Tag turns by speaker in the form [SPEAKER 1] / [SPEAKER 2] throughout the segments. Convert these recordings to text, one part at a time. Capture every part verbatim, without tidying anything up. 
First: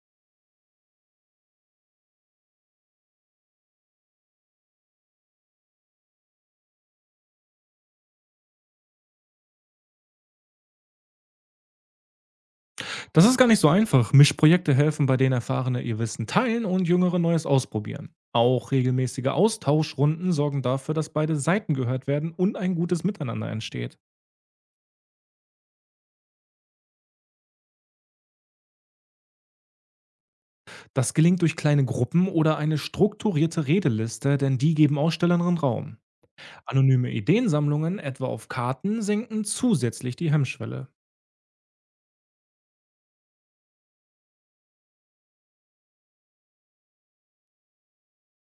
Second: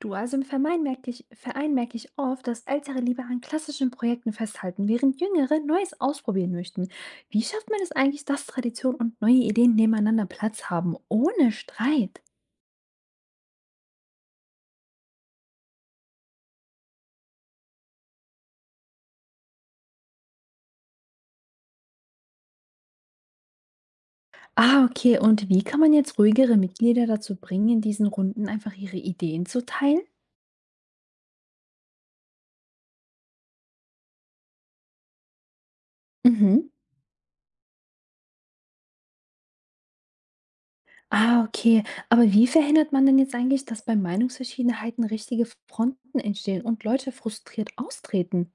[SPEAKER 1] Du, also im Verein merke ich, Verein merke ich oft, dass Ältere lieber an klassischen Projekten festhalten, während Jüngere Neues ausprobieren möchten. Wie schafft man es eigentlich, dass Tradition und neue Ideen nebeneinander Platz haben, ohne Streit?
[SPEAKER 2] Das ist gar nicht so einfach. Mischprojekte helfen, bei denen Erfahrene ihr Wissen teilen und Jüngere Neues ausprobieren. Auch regelmäßige Austauschrunden sorgen dafür, dass beide Seiten gehört werden und ein gutes Miteinander entsteht.
[SPEAKER 1] Ah, okay. Und wie kann man jetzt ruhigere Mitglieder dazu bringen, in diesen Runden einfach ihre Ideen zu teilen?
[SPEAKER 2] Das gelingt durch kleine Gruppen oder eine strukturierte Redeliste, denn die geben Ausstellerinnen Raum.
[SPEAKER 1] Mhm.
[SPEAKER 2] Anonyme Ideensammlungen, etwa auf Karten, senken zusätzlich die Hemmschwelle.
[SPEAKER 1] Ah, okay. Aber wie verhindert man denn jetzt eigentlich, dass bei Meinungsverschiedenheiten richtige Fronten entstehen und Leute frustriert austreten?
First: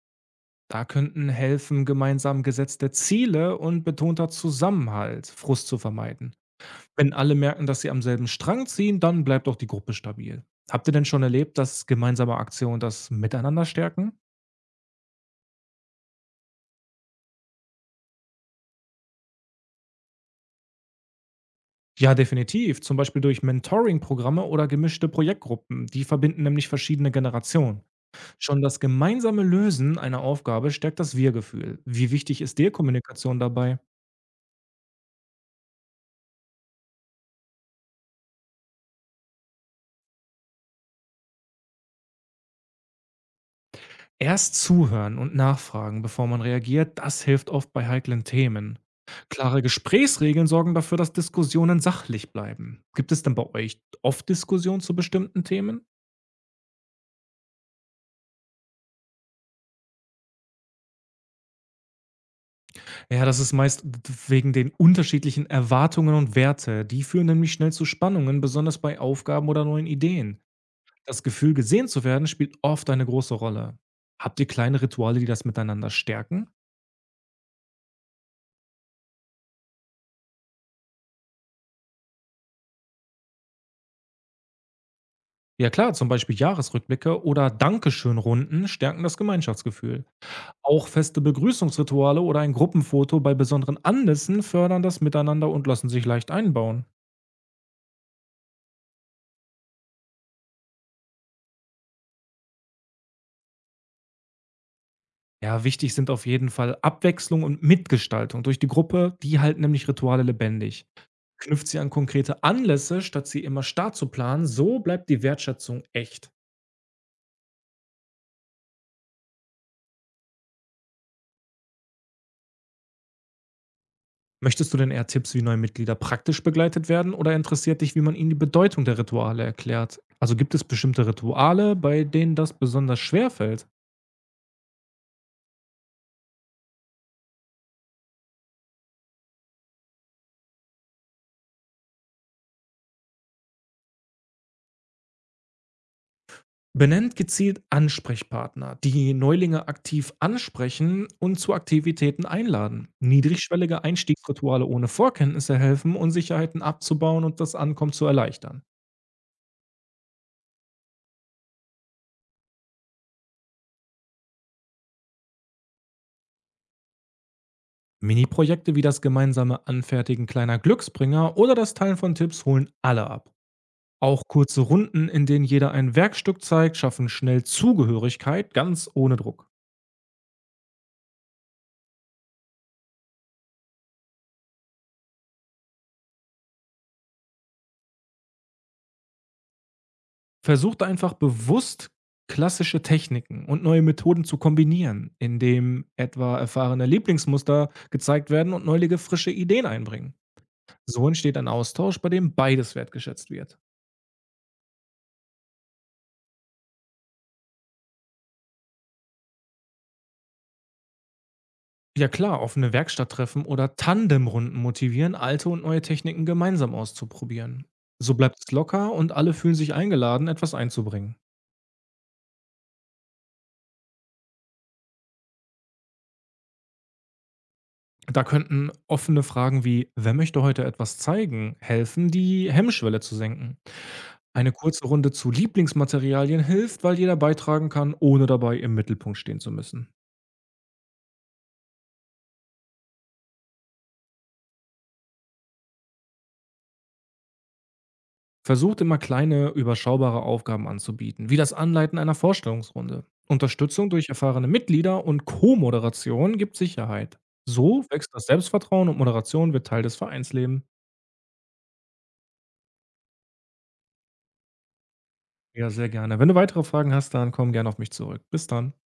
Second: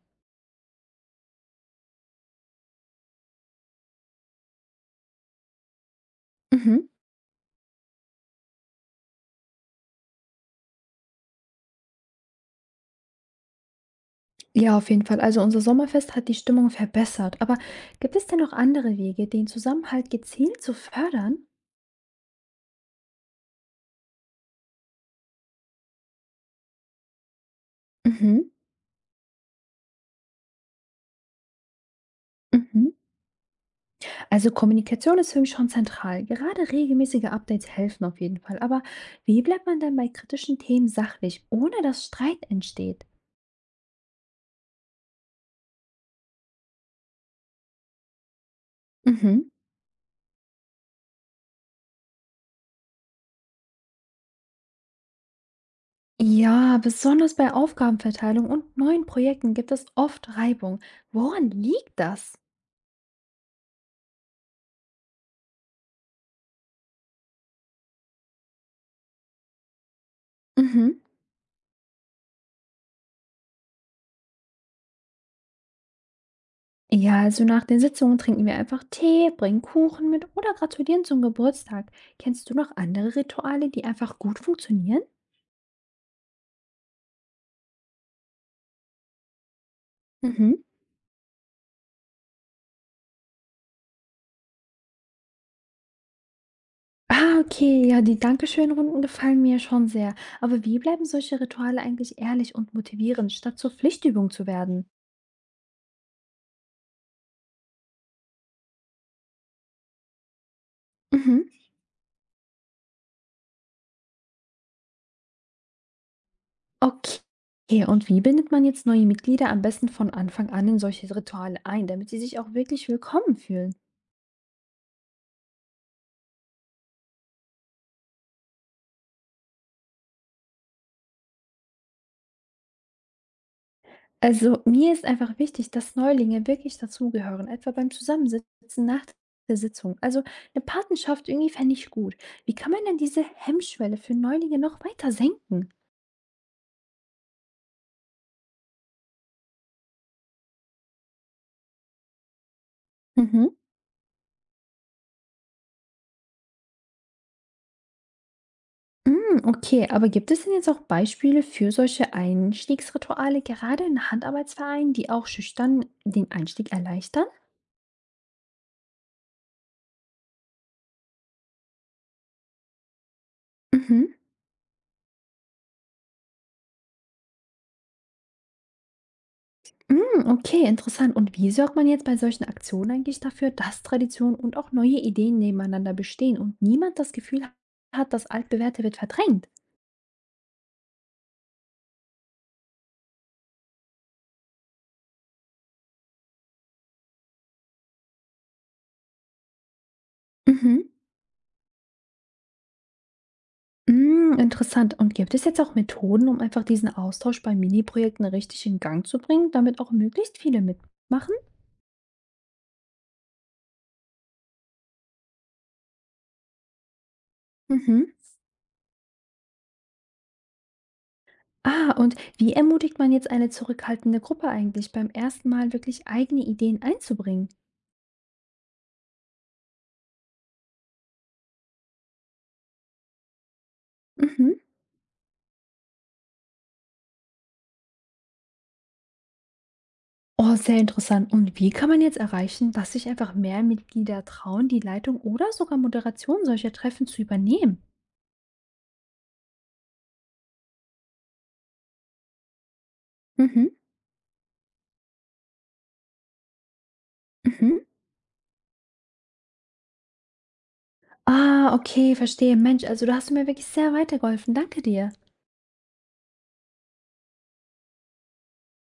[SPEAKER 2] Da könnten helfen, gemeinsam gesetzte Ziele und betonter Zusammenhalt Frust zu vermeiden.
[SPEAKER 1] Mhm.
[SPEAKER 2] Wenn alle merken, dass sie am selben Strang ziehen, dann bleibt auch die Gruppe stabil. Habt ihr denn schon erlebt, dass gemeinsame Aktionen das Miteinander stärken?
[SPEAKER 1] Ja, auf jeden Fall. Also unser Sommerfest hat die Stimmung verbessert. Aber gibt es denn noch andere Wege, den Zusammenhalt gezielt zu fördern?
[SPEAKER 2] Ja, definitiv. Zum Beispiel durch Mentoring-Programme oder gemischte Projektgruppen. Die verbinden nämlich verschiedene Generationen.
[SPEAKER 1] Mhm,
[SPEAKER 2] Schon das gemeinsame Lösen einer Aufgabe stärkt das Wir-Gefühl. Wie wichtig ist dir
[SPEAKER 1] mhm.
[SPEAKER 2] Kommunikation dabei?
[SPEAKER 1] Also Kommunikation ist für mich schon zentral. Gerade regelmäßige Updates helfen auf jeden Fall. Aber wie bleibt man denn bei kritischen Themen sachlich, ohne dass Streit entsteht?
[SPEAKER 2] Erst zuhören und nachfragen, bevor man reagiert, das hilft oft bei heiklen Themen.
[SPEAKER 1] Mhm.
[SPEAKER 2] Klare Gesprächsregeln sorgen dafür, dass Diskussionen sachlich bleiben. Gibt es denn bei euch oft Diskussionen zu bestimmten Themen?
[SPEAKER 1] Ja, besonders bei Aufgabenverteilung und neuen Projekten gibt es oft Reibung. Woran liegt das?
[SPEAKER 2] Ja, das ist meist wegen den unterschiedlichen Erwartungen und Werte. Die führen nämlich schnell zu Spannungen, besonders bei Aufgaben oder neuen Ideen.
[SPEAKER 1] Mhm.
[SPEAKER 2] Das Gefühl, gesehen zu werden, spielt oft eine große Rolle. Habt ihr kleine Rituale, die das miteinander stärken?
[SPEAKER 1] Ja, also nach den Sitzungen trinken wir einfach Tee, bringen Kuchen mit oder gratulieren zum Geburtstag. Kennst du noch andere Rituale, die einfach gut funktionieren?
[SPEAKER 2] Ja klar, zum Beispiel Jahresrückblicke oder Dankeschönrunden stärken das Gemeinschaftsgefühl.
[SPEAKER 1] Mhm.
[SPEAKER 2] Auch feste Begrüßungsrituale oder ein Gruppenfoto bei besonderen Anlässen fördern das Miteinander und lassen sich leicht einbauen.
[SPEAKER 1] Ah, okay, ja, die Dankeschön-Runden gefallen mir schon sehr. Aber wie bleiben solche Rituale eigentlich ehrlich und motivierend, statt zur Pflichtübung zu werden?
[SPEAKER 2] Ja, wichtig sind auf jeden Fall Abwechslung und Mitgestaltung durch die Gruppe, die halten nämlich Rituale lebendig.
[SPEAKER 1] Mhm.
[SPEAKER 2] Knüpft sie an konkrete Anlässe, statt sie immer starr zu planen, so bleibt die Wertschätzung echt.
[SPEAKER 1] Okay. Okay, und wie bindet man jetzt neue Mitglieder am besten von Anfang an in solche Rituale ein, damit sie sich auch wirklich willkommen fühlen?
[SPEAKER 2] Möchtest du denn eher Tipps, wie neue Mitglieder praktisch begleitet werden oder interessiert dich, wie man ihnen die Bedeutung der Rituale erklärt? Also gibt es bestimmte Rituale, bei denen das besonders schwer fällt?
[SPEAKER 1] Also, mir ist einfach wichtig, dass Neulinge wirklich dazugehören, etwa beim Zusammensitzen nach der Sitzung. Also, eine Patenschaft irgendwie fände ich gut. Wie kann man denn diese Hemmschwelle für Neulinge noch weiter senken?
[SPEAKER 2] Benennt gezielt Ansprechpartner, die Neulinge aktiv ansprechen und zu Aktivitäten einladen.
[SPEAKER 1] Mhm.
[SPEAKER 2] Niedrigschwellige Einstiegsrituale ohne Vorkenntnisse helfen, Unsicherheiten abzubauen und das Ankommen zu erleichtern.
[SPEAKER 1] Mm, okay, aber gibt es denn jetzt auch Beispiele für solche Einstiegsrituale, gerade in Handarbeitsvereinen, die auch schüchtern den Einstieg erleichtern?
[SPEAKER 2] Mini-Projekte wie das gemeinsame Anfertigen kleiner Glücksbringer oder das Teilen von Tipps holen alle ab.
[SPEAKER 1] Mhm.
[SPEAKER 2] Auch kurze Runden, in denen jeder ein Werkstück zeigt, schaffen schnell Zugehörigkeit, ganz ohne Druck.
[SPEAKER 1] Hm, okay, interessant. Und wie sorgt man jetzt bei solchen Aktionen eigentlich dafür, dass Tradition und auch neue Ideen nebeneinander bestehen und niemand das Gefühl hat, das Altbewährte wird verdrängt?
[SPEAKER 2] Versucht einfach bewusst klassische Techniken und neue Methoden zu kombinieren, indem etwa erfahrene Lieblingsmuster gezeigt werden und neulige frische Ideen einbringen.
[SPEAKER 1] Mhm.
[SPEAKER 2] So entsteht ein Austausch, bei dem beides wertgeschätzt wird.
[SPEAKER 1] Hm, interessant. Und gibt es jetzt auch Methoden, um einfach diesen Austausch bei Mini-Projekten richtig in Gang zu bringen, damit auch möglichst viele mitmachen?
[SPEAKER 2] Ja klar, offene Werkstatttreffen oder Tandemrunden motivieren, alte und neue Techniken gemeinsam auszuprobieren.
[SPEAKER 1] Mhm.
[SPEAKER 2] So bleibt es locker und alle fühlen sich eingeladen, etwas einzubringen.
[SPEAKER 1] Ah, und wie ermutigt man jetzt eine zurückhaltende Gruppe eigentlich beim ersten Mal wirklich eigene Ideen einzubringen?
[SPEAKER 2] Da könnten offene Fragen wie „Wer möchte heute etwas zeigen?“ helfen, die Hemmschwelle zu senken. Eine
[SPEAKER 1] Mhm.
[SPEAKER 2] kurze Runde zu Lieblingsmaterialien hilft, weil jeder beitragen kann, ohne dabei im Mittelpunkt stehen zu müssen.
[SPEAKER 1] Oh, sehr interessant. Und wie kann man jetzt erreichen, dass sich einfach mehr Mitglieder trauen, die Leitung oder sogar Moderation solcher Treffen zu übernehmen?
[SPEAKER 2] Versucht immer kleine, überschaubare Aufgaben anzubieten, wie das Anleiten einer Vorstellungsrunde.
[SPEAKER 1] Mhm,
[SPEAKER 2] Unterstützung durch erfahrene Mitglieder und Co-Moderation gibt Sicherheit.
[SPEAKER 1] mhm.
[SPEAKER 2] So wächst das Selbstvertrauen und Moderation wird Teil des Vereinslebens.
[SPEAKER 1] Ah, okay, verstehe. Mensch, also du hast mir wirklich sehr weitergeholfen. Danke dir.
[SPEAKER 2] Ja, sehr gerne. Wenn du weitere Fragen hast, dann komm gerne auf mich zurück. Bis dann.